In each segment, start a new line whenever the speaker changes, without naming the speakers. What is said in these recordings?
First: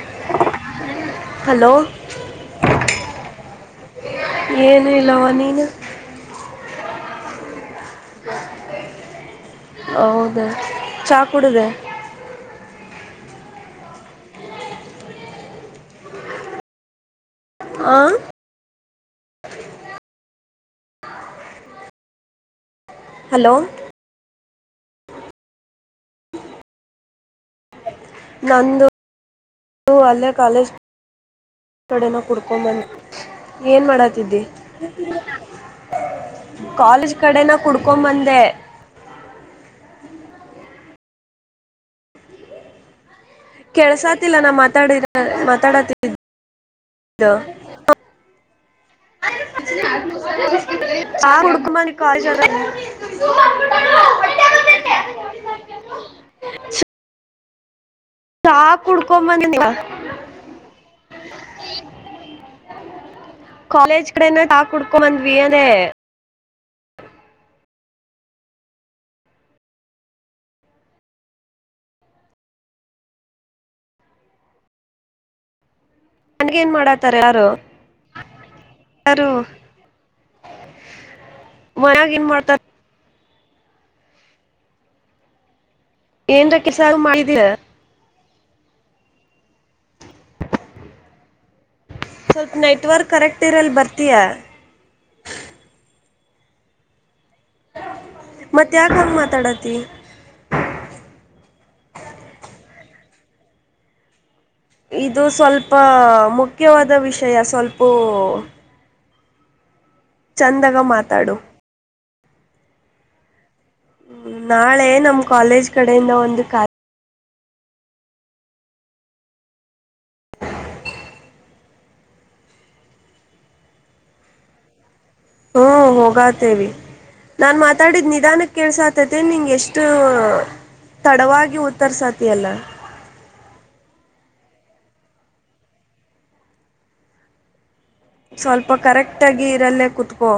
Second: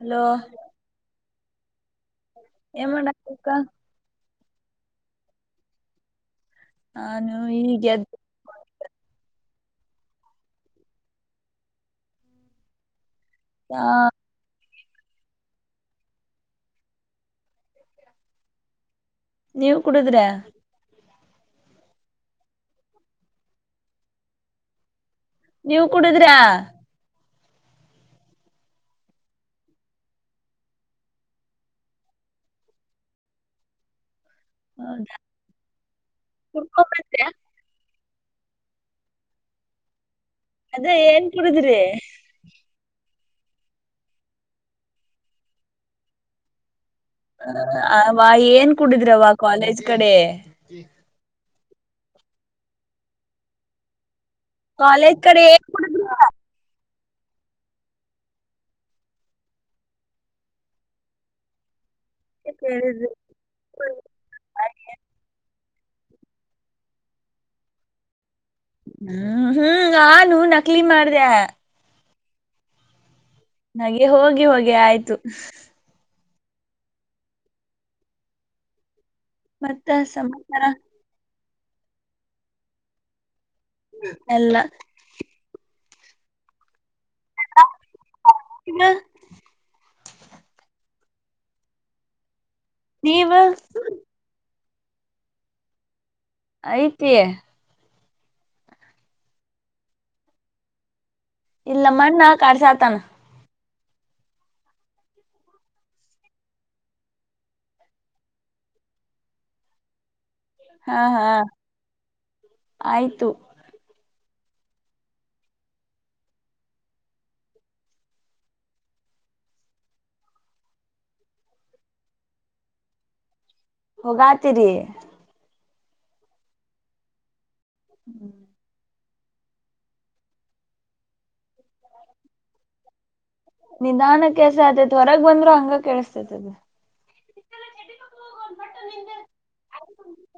[inaudible] Hello
hello
ಎಮ್ಮನಕ್ಕ
ಏನು ಇಲ್ಲವ ನೀನು
ನಾನು ಈಗೆದ [inaudible]
ಹೌದ ಚಾ ಕುೂಡಿದೆ
ಹಾ
ಆ [unintelligible]
ನೀವು ಕುಡುದ್ರೆ
ಹಲೋ
ನೀವು ಕುಡಿದ್ರ
ನಾನಂದು [unintelligible] ಅಲ್ಲೇ ಕಾಲೇಜ್ [unintelligible] ಕಡೆನ ಕುಡ್ಕೊಂಬಂದ ಏನ್ ಮಾಡತಿದ್ದಿ
ಹೌದಾ
[inaudible]
ಕುಡ್ಕೊಂಡ್
ಕಾಲೇಜ್
ಬಂದ್ರ
ಕಡೆನ ಕುಡ್ [unintelligible] [unintelligible] ಕೊಮ್ಮಂದೆ [inaudible]
ಅದೇ ಏನ್ ಕುಡುದ್ರಿ
ಕೆಳ್ಸಾತಿಲ್ಲ ನಾ ಮಾತಾ ಮಾತಾಡತಿದ್ದ
ಅವ್ವ ಏನ್ ಕುಡುದ್ರವ್ವ ಕಾಲೇಜ್ ಕಡೆ
ಆ [unintelligible] [unintelligible] ಕಮಾನ ಕಾಗಲ್ಲ [unintelligible]
ಕಾಲಜ್ ಕಡೆಡ
ಚಾ ಕುಡ್ಕೊಂಬಂದ ನೀವ [inaudible]
ಅಂತ ಕೇಳಿದ್ರು
[inaudible] ಕಾಲೇಜ್ ಕಡೆನ ತಟಾಕ್ ಕುಡ್ಕೊ ಬಂದ್ವಿ ಅದೇ [unintelligible]
ಹ್ಮ್ ಹ್ಮ್ ಆ ನನೂ ನಕ್ಲಿ ಮಾಡ್ದ [unintelligible] ನೆ ಹೋಗಿ ಹೋಗಿ ಆಯ್ತು
ನನ್ಗನ್ ಮಾಡಾತಾರ ಯಾರು
ಮತ್ತೆ ಸಮಾಚಾರ
ಮನ್ಯಾಗನ್ ಮಾಡ್ತಾರ
ಎಲ್ಲ [unintelligible]
ಏನ್ರ ಕೆಸ ಮಾಡಿದೀಯ
ಇನ್ನು [unintelligible]
ಸ್ವಲ್ಪ ನೆಟ್ವರ್ಕ್
ನೀವ
ಕರೆಕ್ಟ್ ಇರಲ್ ಬರ್ತೀಯಾ
ಐತಿ
ಮತ್ತ ಯಾಕ ಮಾತಾಡತಿ
ಇಲ್ಲ ಮಣ್ಣ ಕರ್ಸಾ ಆತಾನ [unintelligible]
ಇದು ಸ್ವಲ್ಪ ಮುಖ್ಯವಾದ ವಿಷಯ ಸ್ವಲ್ಪೂ ಚಂದಗ
ಹಾ ಹಾ
ಮಾತಾಡು
ಆಯ್ತು
ನಾಳೆ ನಮ್ಮ್ ಕಾಲೇಜ್ ಕಡೆಯಿಂದ ಒಂದು ಕ [unintelligible]
ಹೋಗಾತಿರಿ
ಹ್ಮ ಹೋಗಾತೇವಿ ನಾನ್ ಮಾತಾಡಿದ್ ನಿಧಾನಕ್ಕೆ ಕೆೇಸ [unintelligible] [unintelligible] ತೆ ನಿಂಗೆ ಎಷ್ಟು ತಡವಾಗಿ ಉತ್ತರ್ಸತಿಯಲ್ಲ
ನಿಧಾನ ಕೆಸ ಆತೈತ್ ಹೊರಗ್ ಬಂದ್ರರು ಹಂಗ ಕೆೇಳಸ್ತೈತದ [inaudible]
ಸ್ವಲ್ಪ ಕರೆಕ್ಟಾಗಿ ಇದರಲ್ಲೇ ಕುತ್ಕೂ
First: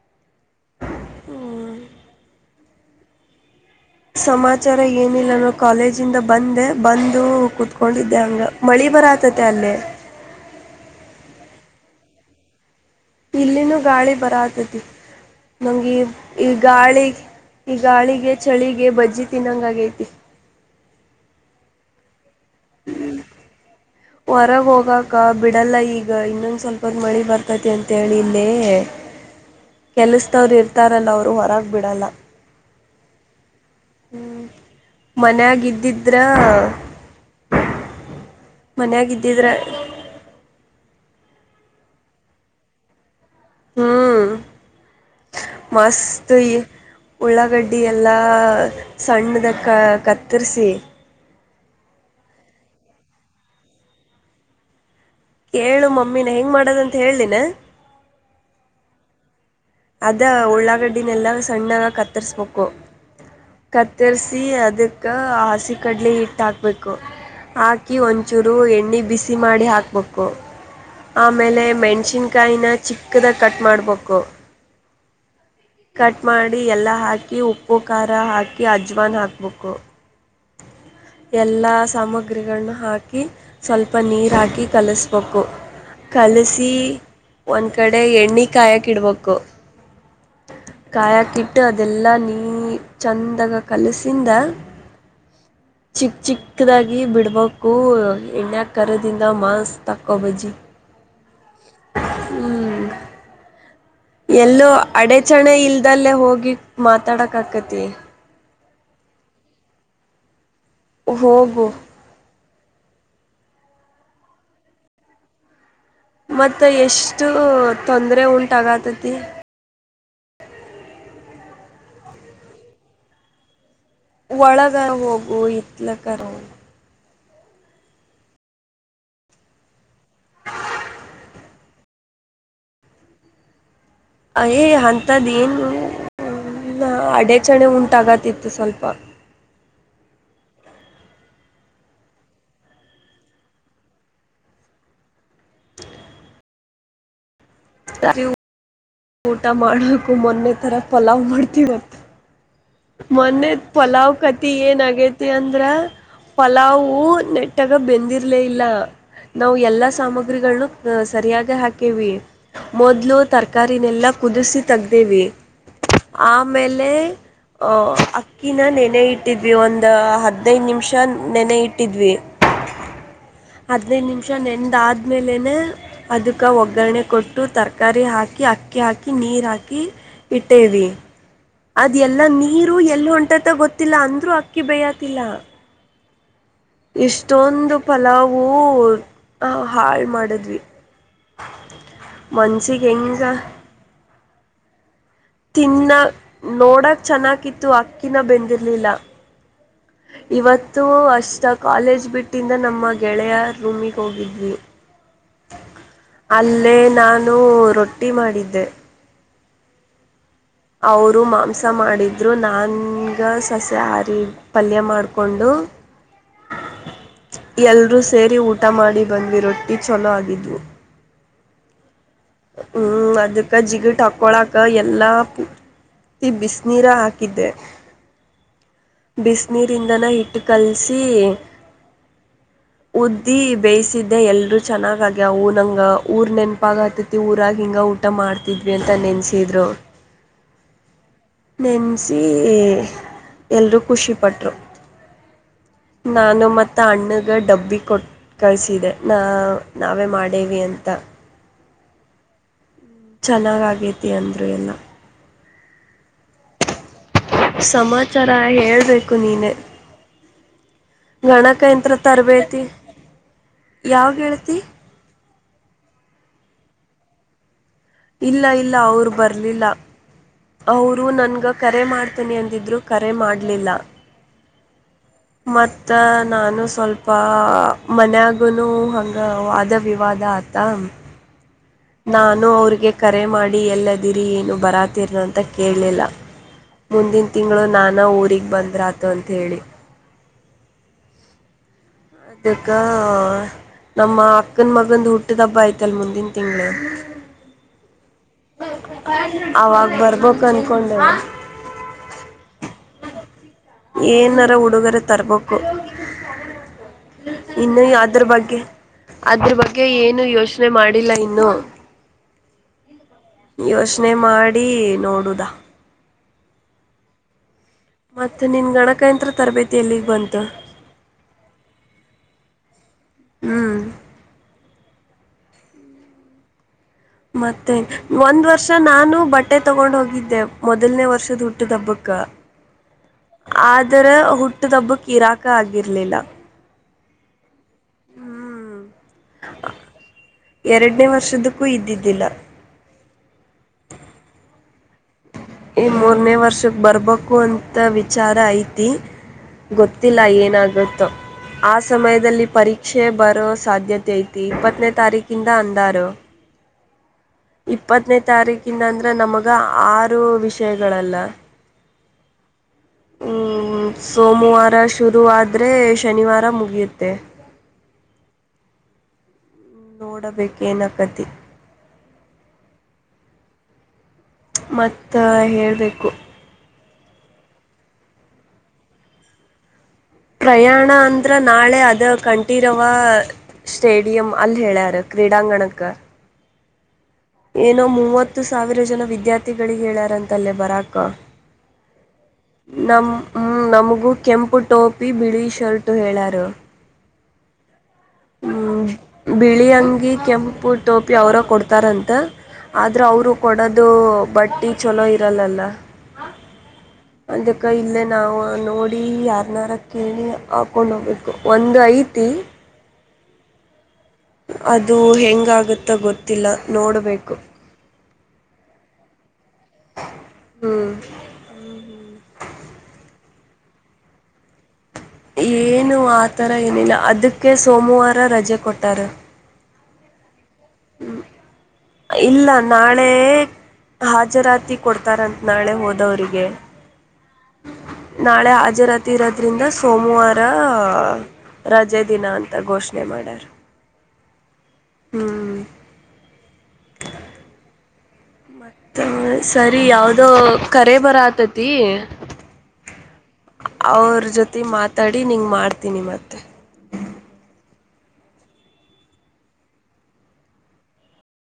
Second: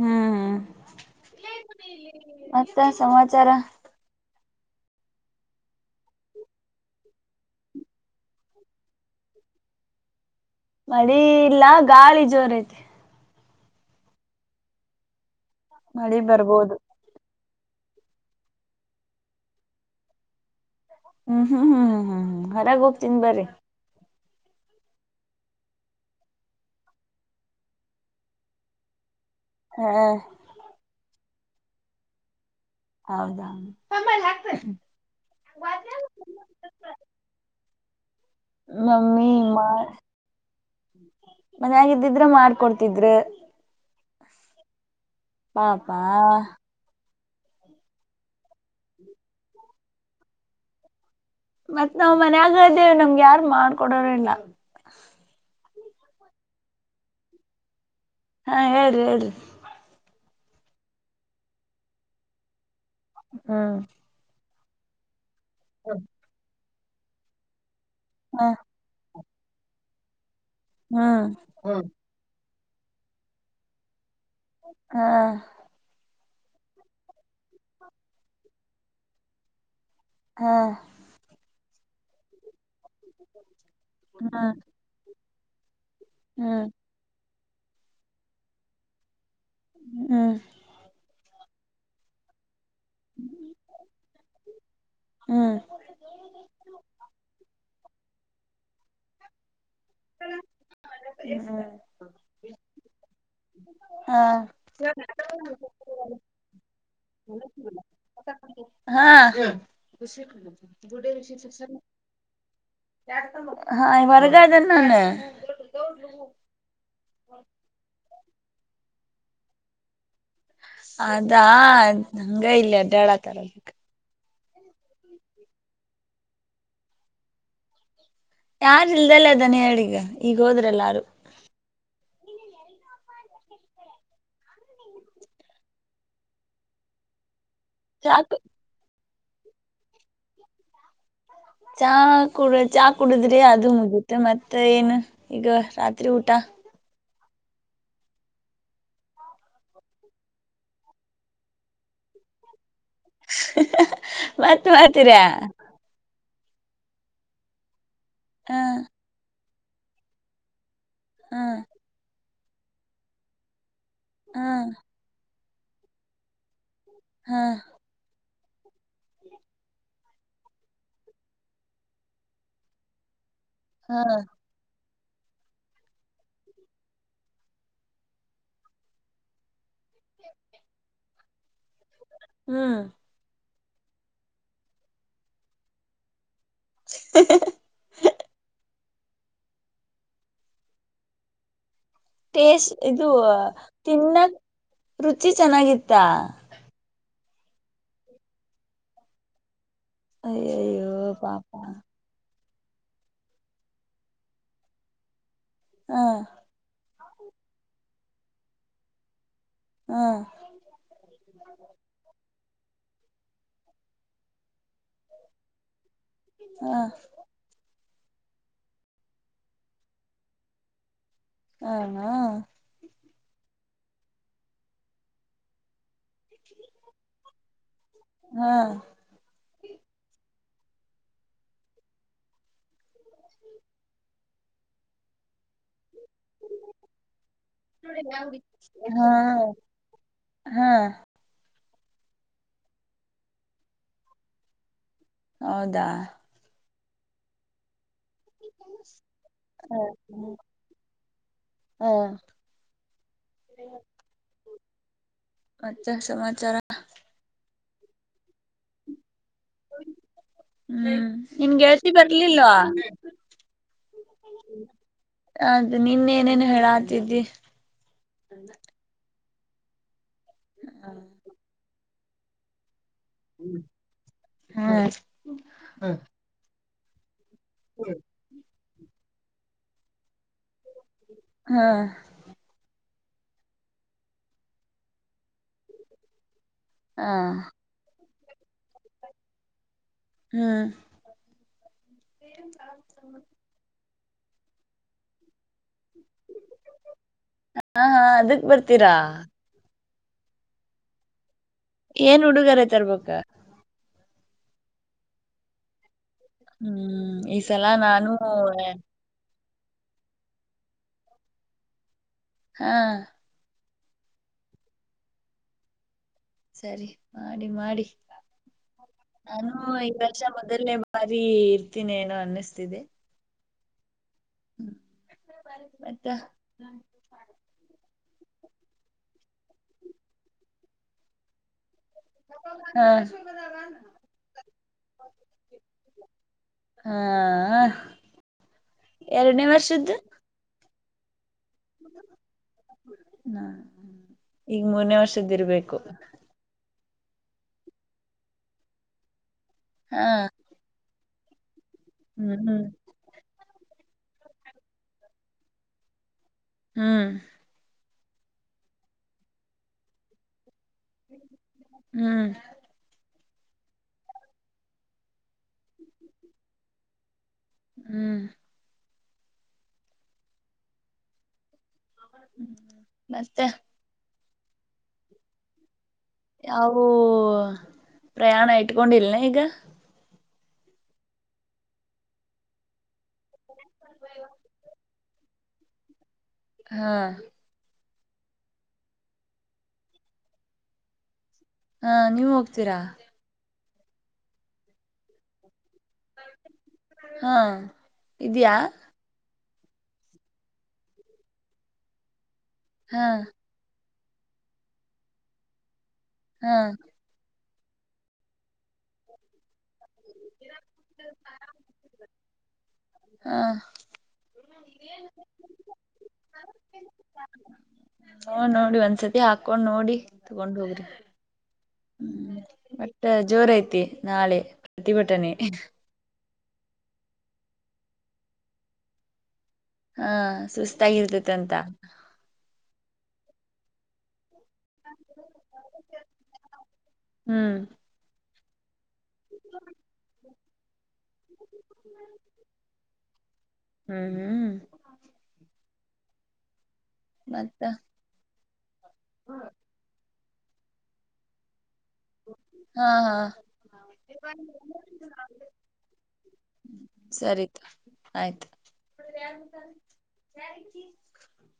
ಹ್ಮ್
ಹ್ಮ
ಮತ್ತೆ ಸಮಾಚಾರ
ಸಮಾಚಾರ ಏನಿಲ್ಲೋ ಕಾಲೇಜ ಇಂದ ಬಂದೆ ಬಂದು ಕುೂತ್ಕೊಂಡಿದ್ದೆ ಹಂಗ ಮಳಿ ಬರ [unintelligible] [unintelligible] ತ್ತಲ್ಲೇ
ಮಳಿ ಇಲ್ಲ ಗಾಳಿ ಜೋರ ಐತಿ
ಇಲ್ಲಿನೂ ಗಾಳಿ ಬರತತಿ ನಮಗೆ
ಮಳಿ
ಈ
ಬರ್ಬೋದು
ಗಾಳಿ ಈ ಗಾಳಿಗೆ ಚಳಿಗೆ ಬಜ್ಜಿ ತಿನ್ನೊಂಗ ಆಗೈತಿ
ಹ್ಮ್ ಹ್ಮ್ ಹ್ಮ್ ಹ್ಮ್ ಹ್ಮ್ ಹ್ಮ್ ಹೊರಾಗ ಹೋಗ್ತೀನಿ ಬ್ರೀ
ಹೊರಗೆ ಹೋಗಕ ಬಿಡಲ್ಲ ಈಗ ಇನ್ನೊಂದ ಸ್ವಲ್ಪೊದ ಮಳಿ ಬರ್ತೈತಿ ಅಂತೇಳಿ ಇಲ್ಲೇ
ಹಾ
ಕೆಲಸ್ದವರು ಇರ್ತಾರಲ್ಲವ ಅವ್ರು ಹೊರಾಗಬಿಡಲ್ಲ
ಹೌದಾ
ಹ್ಮ್ ಮನ್ಗಿದ್ದಿದ್ರ
ಮಮ್ಮಿ ಮ. ಮನ್ಯಗಿದ್ದಿದ್ರೆ ಮಾಡ್ಕೊಡ್ತಿದ್ರರ.
ಹ್ಮ್
ಪಾಪಾ
ಮಸ್ತ ಇ. ಉಳ್ಳಾಗಡ್ಡಿ ಎಲ್ಲ ಸಣ್ಣದ ಕ ಕತ್ತರ್ಸಿ.
ಮತ್ತ್ ನಾವ್ ಮನ್ಯಾಗ್ದೇವ್ ನಮ್ಗ ಯಾರ್ ಮಾಡ್ಕೊಡೋರೆ ಇಲ್ಲ.
ಕೇಳು ಮಮ್ಮೀನ ಹೆಂಗ್ ಮಾಡೋದಂತ ಹೇಳ್ದಿನ.
ಹಾ ಹೇಳ್ರಿ ಹೇಳ್ರಿ.
ಅ ಉಳ್ಳಾಗಡ್ಡಿನೆಲ್ಲ ಸಣ್ಣಾದಗ್ ಕತ್ತರ್ಸ್ಬೇಕು
ಹ್ಮ್
ಕತ್ತರ್ಸಿ ಅ ಅದಕ್ಕ ಹಸಿ ಕಡ್ಲೆ ಹಿಟ್ ಹಾಕ್ಬೇಕು ಹಾಕಿ
ಹಾ
ಒಂಚೂರು ಎಣ್ಣಿ ಬಿಸಿ ಸಿ ಮಾಡಿ ಹಾಕ್ಬೇಕು
ಹ್ಮ್
ಆಮೇಲೆ ಮೆಣ್ಷಿನ್ಕಾಯ್ನ. ಚಿಕ್ಕದಾಗ್ ಕಟ್ ಮಾಡಬಕು.
ಹಾ
ಕಟ್ ಮಾಡಿ ಎಲ್ಲ ಹಾಕಿ ಉಪ್ಪು ಖಾರ ಹಾಕಿ ಅಜ್ವಾನ್ ಹಾಕ್ಬೇಕು.
ಹಾ
ಎಲ್ಲ ಸಾಮಗ್ರಿಗಳನ್ನ ಹಾಕಿ ಸ್ವಲ್ಪ ನೀರ್
ಹ್ಮ್
ಹಾಕಿ ಕಲುಸ್ಬೇಕು.
ಹ್ಮ್
ಕಲಸಿ ಒಂದ್ ಕಡಿ ಎಣ್ಣಿ ಕಾಯಕ್ ಇಡ್ಬೇಕು.
ಹ್ಮ್
ಕಾಯ ಕಿಟ್ ಅದೆಲ್ಲಾ ನೀ. ಚಂದಾಗ ಕಲಸಿಂದ.
ಹ್ಮ್ ಹ್ಮ್
ಚಿಕ್ ಚಿಕ್ಕದಾಗಿ ಬಿಡ್ಬೇಕು ಎಣ್ಯಾ ಕರದಿಂದ ಮಾಸ್ ತಕ್ಕೂ ಬಜಿ
ಹ್ಮ್
ಹ್ಮ್.
ಹಾ
ಎಲ್ಲೋ ಅಡಚಣೆ ಇಲ್ದಲ್ಲೇ ಹೋಗಿ ಮಾತಾಡಕ್ ಆಕತಿ.
ಹಾ
ಹೋಗು
[unintelligible] ಹಾ ವಾರ್ಗ ಅದಿನ್ ನಾನು.
ಮತ್ತ ಎಷ್ಟು ತೊಂದ್ರೆ ಉಂಟ ಆಗತತಿ.
ಅದಾ ನಂಗ ಇಲ್ಲಿ ಅಡ್ಡ್ಯಾಡ ತರ ಅದಕ.
ಒಳಗ ಹೋಗು ಎತ್ಲ ಕರು.
ಯಾರ್ ಇಲ್ದಲ್ಲ ಅದಾನ ಹೇಳ ಈಗ ಈಗ್ ಹೋದ್ರಲ್ಲಾರು.
ಅಯೇ ಅಂತದ್ ಏನು ನ ಅಡೆ. ಚಣೆ
ಚಾಕು
ಉಂಟಾಗತಿತ್ತು ಸ್ವಲ್ಪ.
ಚಾ ಕುಡ ಚಾ ಕುಡುದ್ರಿ ಅದು ಮುಗಿತು ಮತ್ತ ಏನು ಈಗ ರಾತ್ರಿ ಊಟ.
ದ ಇ ಉ ಊಟ ಮಾಡಕು ಮೊನ್ನೆ ತರ ಪಲಾವ್ ಮಾಡ್ತಿವ. ಮೊನ್ನೆದ್ ಪಲಾವ್ ಕತಿ
ಮತ್
ಏಣ್
ಮಾಡ್ತೀರಾ
ಆಗೇತಿ ಅಂದ್ರ. ಪಲವು ನೆಟ್ಟಾಗ ಬೆಂದಿರ್ಲೇ
ಹ
ಇಲ್ಲ ನಾವ್ ಎಲ್ಲ ಸಾಮಗ್ರಿಗಳನ್ನ. ಅ
ಹ
ಸರಿಯಾಗ್ ಹಾಕೇವಿ ಮೊದ್ಲು ತರಕಾರಿನೆಲ್ಲ
ಹ
ಕುದ್ಸಿ ತಗ್ದೇವಿ. ಆಮೇಲೆ
ಹ
ಅಹ ಅಕ್ಕಿನ ನೆನೆ ಇಟ್ಟಿದ್ವಿ ಒಂದ. ಹದ್ನೈದ್ ನಿಮಿಷ ನೆನೆ ಇಟ್ಟಿದ್ವಿ
ಹ
ಹದ್ನೈದ್ ನಿಮಿಷ ನೆನ್ದಾದ್ ಆದ್ಮೇಲೆನೆ ಅದಕ್ಕ ಒಗ್ಗರಣೆ ಕೊಟ್ಟು ತರ್ಕಾರಿ ಹಾಕ್ ಅಕಿ ಅಕ್ಕಿ ಹಾಕಿ ನೀರ ಹಾಕಿ ಇಟ್ಟೇವಿ. ಅದ್ ಎಲ್ಲ ನೀರು
ಹ್ಮ್
ಎಲ್ಲಿ ಹೊಂಟೆತ ಗೊತ್ತಿಲ್ಲ ಅಂದ್ರೂ ಅಕ್ಕಿ ಬೇಯಾತಿಲ್ಲ. ಇಷ್ಟೊಂದು ಪಲಾವು. ಹೌ ಹಾಳ್ ಮಾಡಿದ್ವಿ.
ಟೇಸ್
ಮನ್ಸಿಗೆ
ಇದು
ಹೆಂಗ
ತಿನ್ನಕ್ ರುಚಿ
ತಿನ್ನ
ಚೆನ್ನಾಗಿತ್ತ
ನೋಡಕ್ ಚೆನ್ನಾಗಿತ್ತು ಅಕ್ಕಿನ ಬೆಂದಿರ್ಲಿಲ್ಲ. ಇವತ್ತು
ಅಯ್ಯಯ್ಯೋ
ಅಷ್ಟ
ಪಾಪ
ಕಾಲೇಜ್ ಬಿಟ್ ಟಿನ್ದ ನಮ್ಮ ಗೆಳೆಯ ರೂಮಿಗೆ ಹೋಗಿದ್ವಿ
ಹ
ಅಲ್ಲೇ ನಾನ್ ನೊ ರೊಟ್ಟಿ ಮಾಡಿದ್ದೆ.
ಹ
ಅವ್ರು ಮಾಂಸ ಮಾಡಿದ್ರು ನನ್ಗ ಸಸೆಹಾರಿ. ಪಲ್ಯ ಮಾಡ್ಕೊಂಡು
ಹ
ಎಲ್ರೂ ಸ್ ಸೇರಿ ಊಟ ಮಾಡಿ ಬಂದ್ವಿ ರೊಟ್ಟಿ ಚೊಲೋ ಆಗಿದ್ವು
ಹಾ
ಹ್ಮ್ ಅದಕ್ಕ ಜಿಗ ಹಾಕ್ಕೊಳಾಕ್ಕ ಎಲ್ಲಾ ತ್ತ ಬಿಸಿನೀರ ಹಾಕಿದ್ದೆ
ಹ
ಬಿಸಿನೀರಿಂದನ ಹಿಟ್ಟು ಕಲಸಿ ಉದ್ದಿ ಬೇಯ್ಸಿದ್ದೆ ಎಲ್ರುೂ ಚೆನ್ನಾಗಗ್ಯ ಊ ನಂಗ ಊರ್ ನೆನಪಾಗ ಆತತಿ ಊರಾಗಿ ಹಿಂಗ ಊಟ ಮಾಡ್ತಿದ್ವಿ ಅಂತ
ಹ ಹ
ನೆನ್ಸಿದ್ರು
ಹಾ
ನೆನೆಸಿ ಎಲ್ಲರೂ ಖುಷಿಪಟ್ರು
ಹೌದಾ
ನಾನು ಮತ್ತು ಅಣ್ಣಗೆ ಡಬ್ಬಿ ಕೊಟ್ಟು ಕಳಿಸಿದೆ ನಾ ನಾವೇ ಮಾಡೇವಿ ಅಂತ
ಹಾ
ಚೆನ್ನಾಗಗೇತಿ ಅಂದ್ರು ಎಲ್ಲ
ಅ ಸಮಾಚಾರ
ಸಮಾಚಾರ ಹೇಬೇಕು ನೀನೇ
ಹ್ಮ್ ನಿನ್ ಗೆಳತಿ
ಗಣಕಯಂತ್ರ
ಬರ್ಲಿಲ್ವಾ
ತರಬೇಳ್ತಿ ಯಾವ ಹೇಳ್ತಿ
ಅದು ನಿನ್ನೇಏನೇನು ಹೇಳತಿದ್ದಿ
ಇಲ್ಲ ಇಲ್ಲ ಅವರು ಬರ್ಲಿಲ್ಲ ಅವರು ನನ್ಗ ಕರೆ ಮಾಡ್ತನಿ ಅಂದಿದ್ರು ಕರೆ ಮಾಡಲಿಲ್ಲ
ಹಾ
ಮತ್ತ ನಾನು ಸ್ವಲ್ಪ ಮನ್ಗನು ಹಂಗ ವಾದ ವಿವಾದ ಆತ
ಹಾ
ನಾನು ಅವ್ರಿಗೆ ಕರೆ ಮಾಡಿ ಎಲ್ಲದಿರಿ ಏನು ಬರಾತಿರನ ಅಂತ ಕೇಳಲಿಲ್ಲ ಮುಂದಿನ ತಿಂಗಳು ನಾನ ಊಗ್ ಬಂದ್ರಾತು ಅಂತ ಹೇಳಿ
ಹ್ಮ್
ಅ ನಮ್ಮ ಅಕ್ಕನ್ ಮಗಂದು ಹುಟ್ಟದ ಹಬ್ಬ ಆಯ್ತಲ್ ಮುಂದಿನ ತಿಂಗಳ
ಹ ಹಾ ಅದಕ್ ಬರ್ತೀರಾ
ಬರ್ಬೇಕು ಅಂದ್ಕೊಂಡೆ
ಏನ್ ಹುಡುಗರ ಐತರ್ಬಕ್ಕ
ಏನಾರ ಹುಡುಗರ ತರ್ಬೇಕು
ಹ್ಮ್ ಈ ಸಲ
ಇನ್ನು
ನಾನು
ಅದ್ರ ಬಗ್ಗೆ ಅದ್ರ ಬಗ್ಗೆ ಗೆ ಏನು ಯೋಚನೆ ಮಾಡಿಲ್ಲ ಇನ್ನು
ಹಾ
ಯೋಚನೆ ಮಾಡಿ ನೋಡುದಾ
ಸರಿ ಮಾಡಿ ಮಾಡಿ
ಮತ್ತೆ ನಿನ್ ಗಣಕಯಂತ್ರ
ನಾನು
ತರಬೇತಿ
ಈ
ಎಲ್ಲಿಗ್
ವರ್ಷ
ಬಂತು
ಮೊದಲನೇ ಬಾರಿ ಇರ್ತೀನಿ ಏನೋ ಅನ್ನಿಸ್ತಿದೆ
ಹ್ಮ್
ಹ್ಮ ಮತ್ತ
ಮತ್ತೆ ಒಂದ್ ವರ್ಷ ನಾನು ಬಟ್ಟೆ ತಗೊಂಡ್ ಹೋಗಿದ್ದೆ ಮೊದಲ್ನೇ ವರ್ಷದ ಅಟ್ಟುದಬ್ಬಕ
ಹಾ
ಆದರ ಹುಟ್ಟಿದಬ್ಬ ಕಿರಾಕ ಆಗಿರ್ಲಿಲ್ಲ
ಹಾ
ಹ್ಮ್
ಎರಡನೇ ವರ್ಷದ್ದು
ಎರಡನೇ ವರ್ಷದಕ್ಕೂ ಇದ್ದಿದ್ದಿಲ್ಲ
ಹ ಈಗ ಮೂರ್ನೇ ವರ್ಷದ್ದಿರ್ಬೇಕು
ಈ ಮೂರನೇ ವರ್ಷಕ್ ಬರ್ಬೇಕು ಅಂತ ವಿಚಾರ ಐತಿ ಗೊತ್ತಿಲ್ಲ
ಹ್ಮ್
ಏನಾಗುತ್ತೋ ಆ ಸಮಯದಲ್ಲಿ
ಹ್ಮ್
ಪರೀಕ್ಷೆ ಬರೋ ಸಾಧ್ಯತೆ ಐತಿ ಇಪ್ಪತ್ತನೇ ತಾರೀಕಿಂದ ಅಂದಾರು
ಹ್ಮ್
ಇಪ್ಪತ್ತನೇ ತಾರೀಕಿಂದ ಅಂದ್ರೆ ನಮಗ ಆರು ವಿಷಯಗಳಲ್ಲ
ಹ್ಮ್
ಹ್ಮ್ ಸೋಮವಾರ ಶುರು ಆದ್ರೆ ಶನಿವಾರ ಮುಗಿಯುತ್ತೆ
ಹ್ಮ್
ನೋಡಬೇಕೇನಾಗತಿ
ಮತ್ತೆ
ಮತ್ತ ಹೇಳ್ಬೇಕು
ಯಾವೂ ಪ್ರಯಾಣ ಇಟ್ಕೊಂಡಿಲ್ನಾ ಈಗ
ಪ್ರಯಾಣ ಅಂದ್ರ ನಾಳೆ ಅದ ಕಂಠೀರವ ಸ್ಟೇಡಿಯಂ ಅಲ್ಲಿ ಹೇಳ್ಯಾರಕ್ ಕ್ರೀಡಾಂಗಣಕ್ಕ
ಹಾ
ಏನೋ ಮೂವತ್ತು ಸಾವಿರ ಜನ ವಿದ್ಯಾರ್ಥಿಗಳಿಗೆ ಹೇಳಾರಂತಲ್ಲೇ ಬರಾಕ್ಕ
ಹಾ ನೀವ ಹೋಗ್ತೀರಾ
ನಮಗೂ ಕೆಂಪು ಟೋಪಿ ಬಿಳಿ ಶರ್ಟು ಹೇಳಾರ
ಹಾ ಇದ್ಯಾ
ಬಿಳಿ ಅಂಗಿ ಕೆಂಪು ಟೋಪಿ ಅವರ ಕೊಡ್ತಾರಂತ ಆದ್ರೆ
ಹಾ
ಅವರು ಕೊಡದು ಇದು ಬಟ್ಟಿ ಚಲೋ ಇರಲ್ಲಲ್ಲ
ಹಾ
ಅದಕ್ಕ ಇಲ್ಲೇ ನಾವು ನೋಡಿ ಯಾರ್ನಾರ ಕೇಳಿ ಹಾಕೊಂಡ್ ಹೋಗ್ಬೇಕು ಒಂದ ಐತಿ ಹ
ಹಾ
ಅದು ಹೆಂಗಾಗತ್ತ ಗೊತ್ತಿಲ್ಲ ನೋಡ್ಬೇಕು
ಹ ನೋಡಿ ಒಂದ್ಸತಿ ಹಾಕೊಂಡ್ ನೋಡಿ ತಗೊಂಡ್ ಹೋಗ್ರಿ
ಹ್ಮ್
ಹ್ಮ್ ಮತ್ತೆ ಜೋರ ಐತಿ ನಾಳೆ ಪ್ರತಿಭಟನೆ
ಏನು ಆತರ ಏನಿಲ್ಲ ಅದಕ್ಕೆ ಸೋಮವಾರ ರಜೆ ಕೊಟ್ಟಾರ
ಹಾ ಸುಸ್ತಾಗಿರ್ತತೆ ಅಂತ
ಇಲ್ಲ ನಾಳೆ ಹಾಜರ ಕೊಡ್ತಾರಂತ ನಾಳೆ ಹೋದವರಿಗೆ
ಹ್ಮ್
ನಾಳೆ ಹಾಜರ ರೋದ್ರಿಂದ ಸೋಮವಾರ ರಜೆ ದಿನ ಅಂತ ಘೋಷಣೆ ಮಾಡರು
ಹ್ಮ್ ಹ್ಮ್
ಹ್ಮ್
ಮತ್ತ
ಮತ್ತ ಸರಿ ಯಾವ್ದೋ ಕರೆ ಬರ ಆತತಿ
ಹಾ ಹಾ
ಅವ್ರ ಜೊತೆ ಮಾತಾಡಿ ನಿಂಗೆ ಮಾಡ್ತೀನಿ ಮತ್ತೆ
ಸರಿತ ಆಯ್ತ